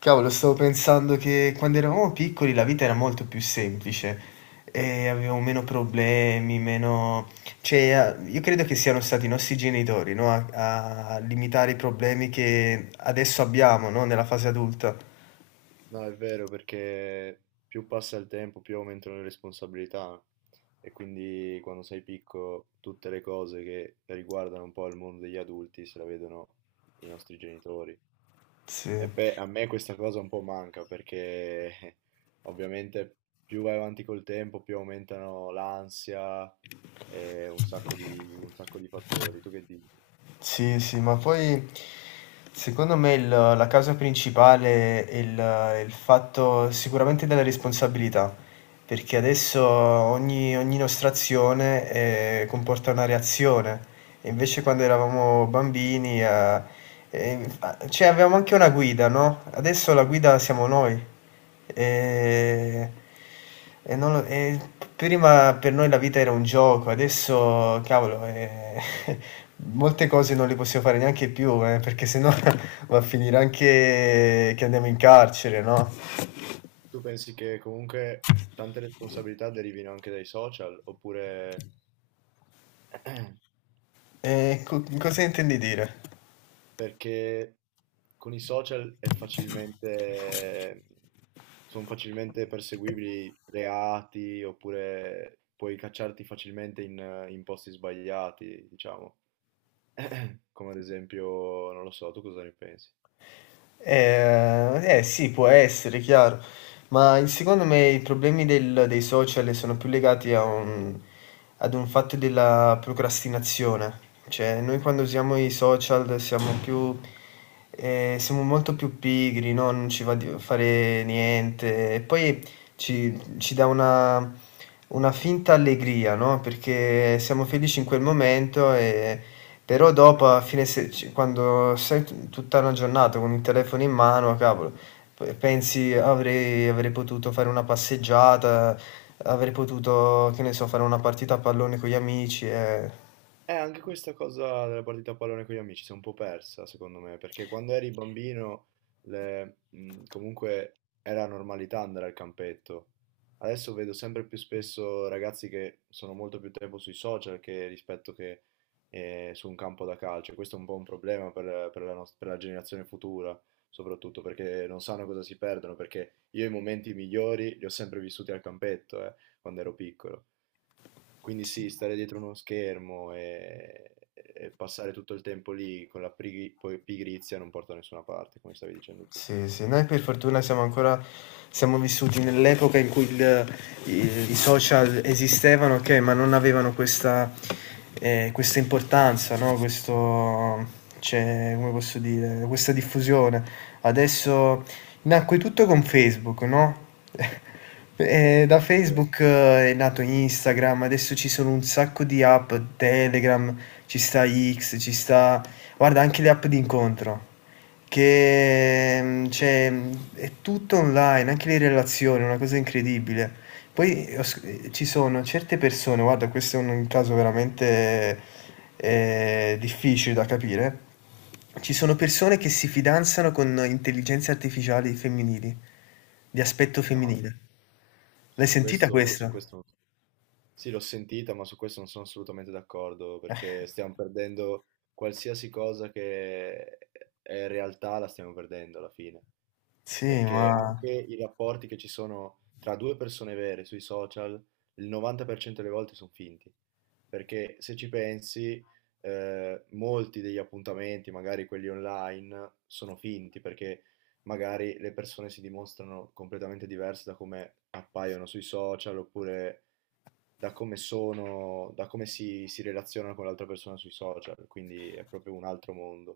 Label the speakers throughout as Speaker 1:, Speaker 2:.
Speaker 1: Cavolo, stavo pensando che quando eravamo piccoli la vita era molto più semplice e avevamo meno problemi, meno. Cioè, io credo che siano stati i nostri genitori, no, a limitare i problemi che adesso abbiamo, no, nella fase adulta.
Speaker 2: No, è vero perché più passa il tempo, più aumentano le responsabilità e quindi quando sei piccolo tutte le cose che riguardano un po' il mondo degli adulti se la vedono i nostri genitori.
Speaker 1: Sì.
Speaker 2: A me questa cosa un po' manca perché ovviamente più vai avanti col tempo, più aumentano l'ansia e un sacco di fattori. Tu che dici?
Speaker 1: Sì, sì, ma poi secondo me la causa principale è il fatto sicuramente della responsabilità, perché adesso ogni nostra azione comporta una reazione, e invece quando eravamo bambini fa cioè avevamo anche una guida, no, adesso la guida siamo noi. Ehm, e non lo e p prima per noi la vita era un gioco, adesso cavolo, molte cose non le possiamo fare neanche più, perché se no va a finire anche che andiamo in carcere, no?
Speaker 2: Tu pensi che comunque tante responsabilità derivino anche dai social oppure...
Speaker 1: Co Cosa intendi dire?
Speaker 2: Perché con i social è facilmente, sono facilmente perseguibili reati oppure puoi cacciarti facilmente in posti sbagliati, diciamo. Come ad esempio, non lo so, tu cosa ne pensi?
Speaker 1: Eh, sì, può essere, chiaro, ma secondo me i problemi dei social sono più legati ad un fatto della procrastinazione, cioè noi quando usiamo i social siamo molto più pigri, no? Non ci va di fare niente, e poi ci dà una finta allegria, no? Perché siamo felici in quel momento, però dopo, a fine se- ci- quando tutta una giornata con il telefono in mano, cavolo, pensi avrei potuto fare una passeggiata, avrei potuto, che ne so, fare una partita a pallone con gli amici.
Speaker 2: Anche questa cosa della partita a pallone con gli amici si è un po' persa, secondo me, perché quando eri bambino comunque era normalità andare al campetto. Adesso vedo sempre più spesso ragazzi che sono molto più tempo sui social che rispetto che su un campo da calcio. Questo è un po' un problema per la per la generazione futura, soprattutto perché non sanno cosa si perdono, perché io i momenti migliori li ho sempre vissuti al campetto, quando ero piccolo. Quindi sì, stare dietro uno schermo e passare tutto il tempo lì con la pigri- poi pigrizia non porta da nessuna parte, come stavi dicendo tu.
Speaker 1: Sì, sì, noi per fortuna siamo vissuti nell'epoca in cui il i i social esistevano, okay, ma non avevano questa importanza, no, questo cioè, come posso dire, questa diffusione. Adesso nacque tutto con Facebook, no, da
Speaker 2: Davvero?
Speaker 1: Facebook è nato Instagram, adesso ci sono un sacco di app, Telegram, ci sta X, ci sta guarda anche le app d'incontro. Che, cioè, è tutto online, anche le relazioni, è una cosa incredibile. Poi ho sc ci sono certe persone, guarda questo è un caso veramente, difficile da capire. Ci sono persone che si fidanzano con intelligenze artificiali femminili, di aspetto
Speaker 2: No,
Speaker 1: femminile. L'hai
Speaker 2: su
Speaker 1: sentita
Speaker 2: questo, su
Speaker 1: questa?
Speaker 2: questo, sì, l'ho sentita, ma su questo non sono assolutamente d'accordo,
Speaker 1: Eh.
Speaker 2: perché stiamo perdendo qualsiasi cosa che è realtà, la stiamo perdendo alla fine.
Speaker 1: Sì,
Speaker 2: Perché
Speaker 1: ma.
Speaker 2: anche i rapporti che ci sono tra due persone vere sui social, il 90% delle volte sono finti. Perché se ci pensi, molti degli appuntamenti, magari quelli online, sono finti perché magari le persone si dimostrano completamente diverse da come appaiono sui social oppure da come si relazionano con l'altra persona sui social. Quindi è proprio un altro mondo.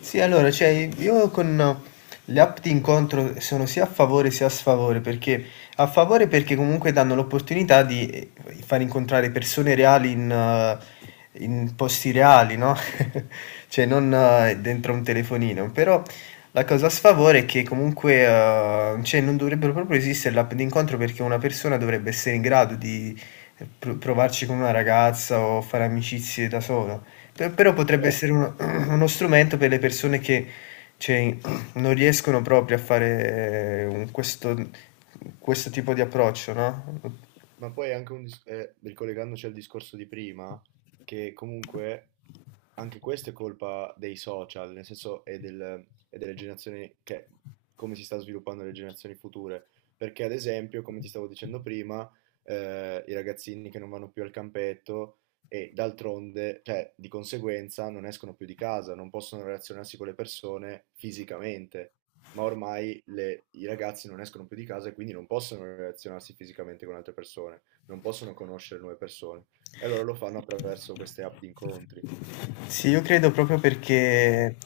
Speaker 1: Sì, allora, cioè, io con le app di incontro sono sia a favore sia a sfavore, perché a favore perché comunque danno l'opportunità di far incontrare persone reali in posti reali, no? Cioè, non dentro un telefonino, però la cosa a sfavore è che comunque, cioè, non dovrebbero proprio esistere le app di incontro perché una persona dovrebbe essere in grado di provarci con una ragazza o fare amicizie da sola. Però potrebbe
Speaker 2: Beh,
Speaker 1: essere uno strumento per le persone che cioè, non riescono proprio a fare questo tipo di approccio, no?
Speaker 2: ma poi è anche un ricollegandoci al discorso di prima, che comunque anche questo è colpa dei social, nel senso e delle generazioni che, come si sta sviluppando le generazioni future. Perché, ad esempio, come ti stavo dicendo prima, i ragazzini che non vanno più al campetto e d'altronde, cioè di conseguenza, non escono più di casa, non possono relazionarsi con le persone fisicamente. Ma ormai i ragazzi non escono più di casa e quindi non possono relazionarsi fisicamente con altre persone, non possono conoscere nuove persone. E allora lo fanno attraverso queste app di incontri.
Speaker 1: Sì, io credo proprio perché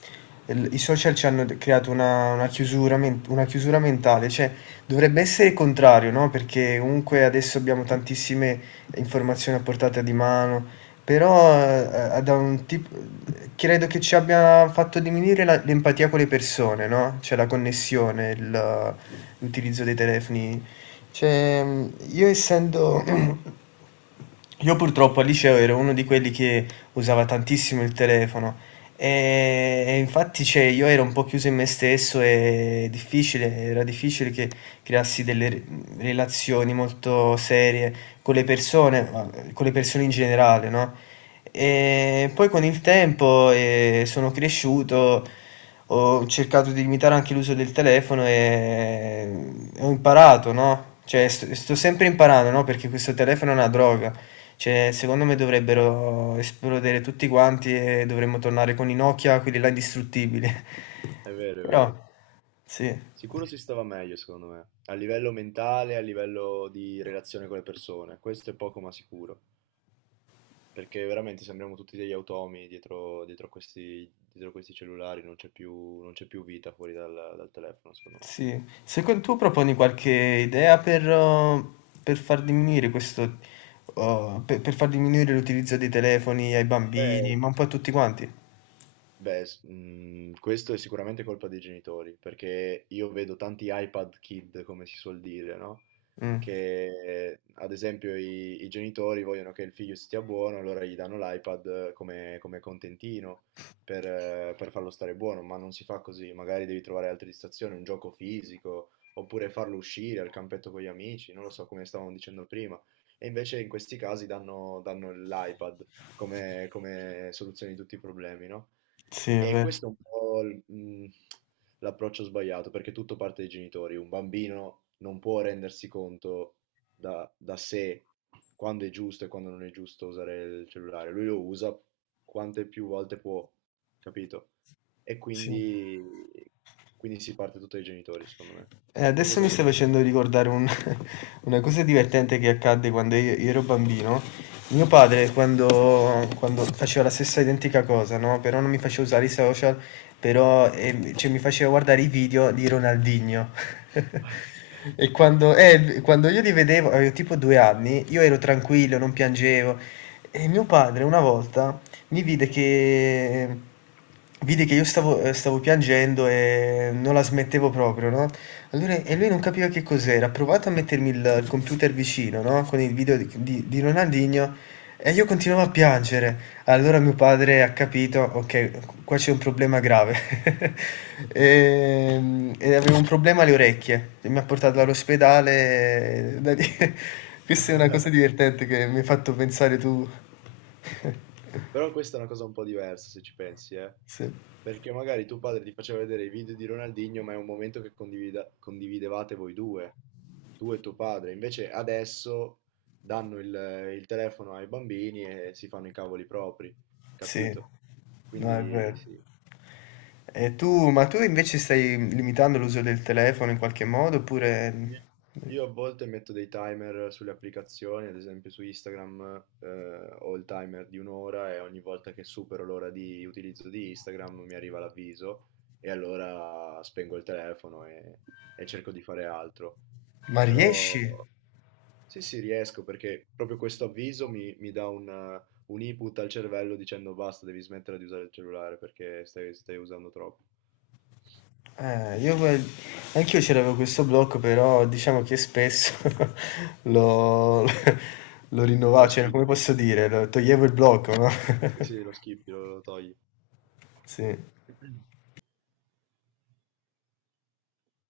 Speaker 1: i social ci hanno creato una chiusura, una chiusura mentale, cioè dovrebbe essere il contrario, no? Perché comunque adesso abbiamo tantissime informazioni a portata di mano, però credo che ci abbia fatto diminuire l'empatia con le persone, no? Cioè la connessione, l'utilizzo dei telefoni. Cioè, io essendo io purtroppo al liceo ero uno di quelli che usava tantissimo il telefono e infatti cioè, io ero un po' chiuso in me stesso e era difficile che creassi delle relazioni molto serie con le persone, ma con le persone in generale, no? E poi con il tempo sono cresciuto, ho cercato di limitare anche l'uso del telefono e ho imparato, no? Cioè, sto sempre imparando, no? Perché questo telefono è una droga. Cioè, secondo me
Speaker 2: Eh,
Speaker 1: dovrebbero esplodere tutti quanti e dovremmo tornare con i Nokia, quelli là indistruttibili.
Speaker 2: È vero, è
Speaker 1: Però,
Speaker 2: vero.
Speaker 1: sì,
Speaker 2: Sicuro si stava meglio, secondo me, a livello mentale, a livello di relazione con le persone. Questo è poco ma sicuro, perché veramente sembriamo tutti degli automi dietro dietro questi cellulari, non c'è più vita dal telefono, secondo me.
Speaker 1: sì. Secondo tu proponi qualche idea per far diminuire per far diminuire l'utilizzo dei telefoni ai bambini,
Speaker 2: Beh,
Speaker 1: ma un po' a tutti quanti?
Speaker 2: beh, questo è sicuramente colpa dei genitori, perché io vedo tanti iPad kid, come si suol dire, no?
Speaker 1: Mm,
Speaker 2: Che ad esempio i genitori vogliono che il figlio stia buono, allora gli danno l'iPad come contentino per farlo stare buono, ma non si fa così, magari devi trovare altre distrazioni, un gioco fisico, oppure farlo uscire al campetto con gli amici, non lo so come stavamo dicendo prima. E invece in questi casi danno l'iPad come soluzione di tutti i problemi, no?
Speaker 1: sì, è
Speaker 2: E
Speaker 1: vero.
Speaker 2: questo è un po' il- l'approccio sbagliato, perché tutto parte dai genitori. Un bambino non può rendersi conto da sé quando è giusto e quando non è giusto usare il cellulare. Lui lo usa quante più volte può, capito? E
Speaker 1: Sì.
Speaker 2: quindi, quindi si parte tutto dai genitori, secondo me. Tu
Speaker 1: Adesso
Speaker 2: cosa
Speaker 1: mi
Speaker 2: ne
Speaker 1: stai
Speaker 2: pensi?
Speaker 1: facendo ricordare una cosa divertente che accadde quando io ero bambino. Mio padre, quando faceva la stessa identica cosa, no? Però non mi faceva usare i social, però cioè, mi faceva guardare i video di Ronaldinho. E quando io li vedevo, avevo tipo 2 anni, io ero tranquillo, non piangevo. E mio padre una volta mi vide che io stavo piangendo e non la smettevo proprio, no? Allora, lui non capiva che cos'era, ha provato a mettermi il computer vicino, no, con il video di Ronaldinho e io continuavo a piangere. Allora mio padre ha capito: "Okay, q qua c'è un problema grave". E avevo un problema alle orecchie e mi ha portato all'ospedale da lì questa è una cosa divertente che mi hai fatto pensare tu.
Speaker 2: Però questa è una cosa un po' diversa se ci pensi, eh.
Speaker 1: Sì.
Speaker 2: Perché magari tuo padre ti faceva vedere i video di Ronaldinho, ma è un momento che condividevate voi due, tu e tuo padre. Invece adesso danno il telefono ai bambini e si fanno i cavoli propri,
Speaker 1: Sì,
Speaker 2: capito?
Speaker 1: no, è
Speaker 2: Quindi
Speaker 1: vero.
Speaker 2: sì.
Speaker 1: Ma tu invece stai limitando l'uso del telefono in qualche modo oppure.
Speaker 2: Io io a volte metto dei timer sulle applicazioni, ad esempio su Instagram, ho il timer di un'ora e ogni volta che supero l'ora di utilizzo di Instagram mi arriva l'avviso e allora spengo il telefono e cerco di fare altro.
Speaker 1: Ma
Speaker 2: Però
Speaker 1: riesci?
Speaker 2: sì, sì, riesco perché proprio questo avviso mi dà un input al cervello dicendo basta, devi smettere di usare il cellulare perché stai usando troppo.
Speaker 1: Eh, io que- anch'io c'avevo questo blocco, però diciamo che spesso lo rinnovavo,
Speaker 2: Lo
Speaker 1: cioè come
Speaker 2: skippi.
Speaker 1: posso dire, toglievo il blocco, no?
Speaker 2: Sì, sì, lo skippi, lo togli.
Speaker 1: Sì.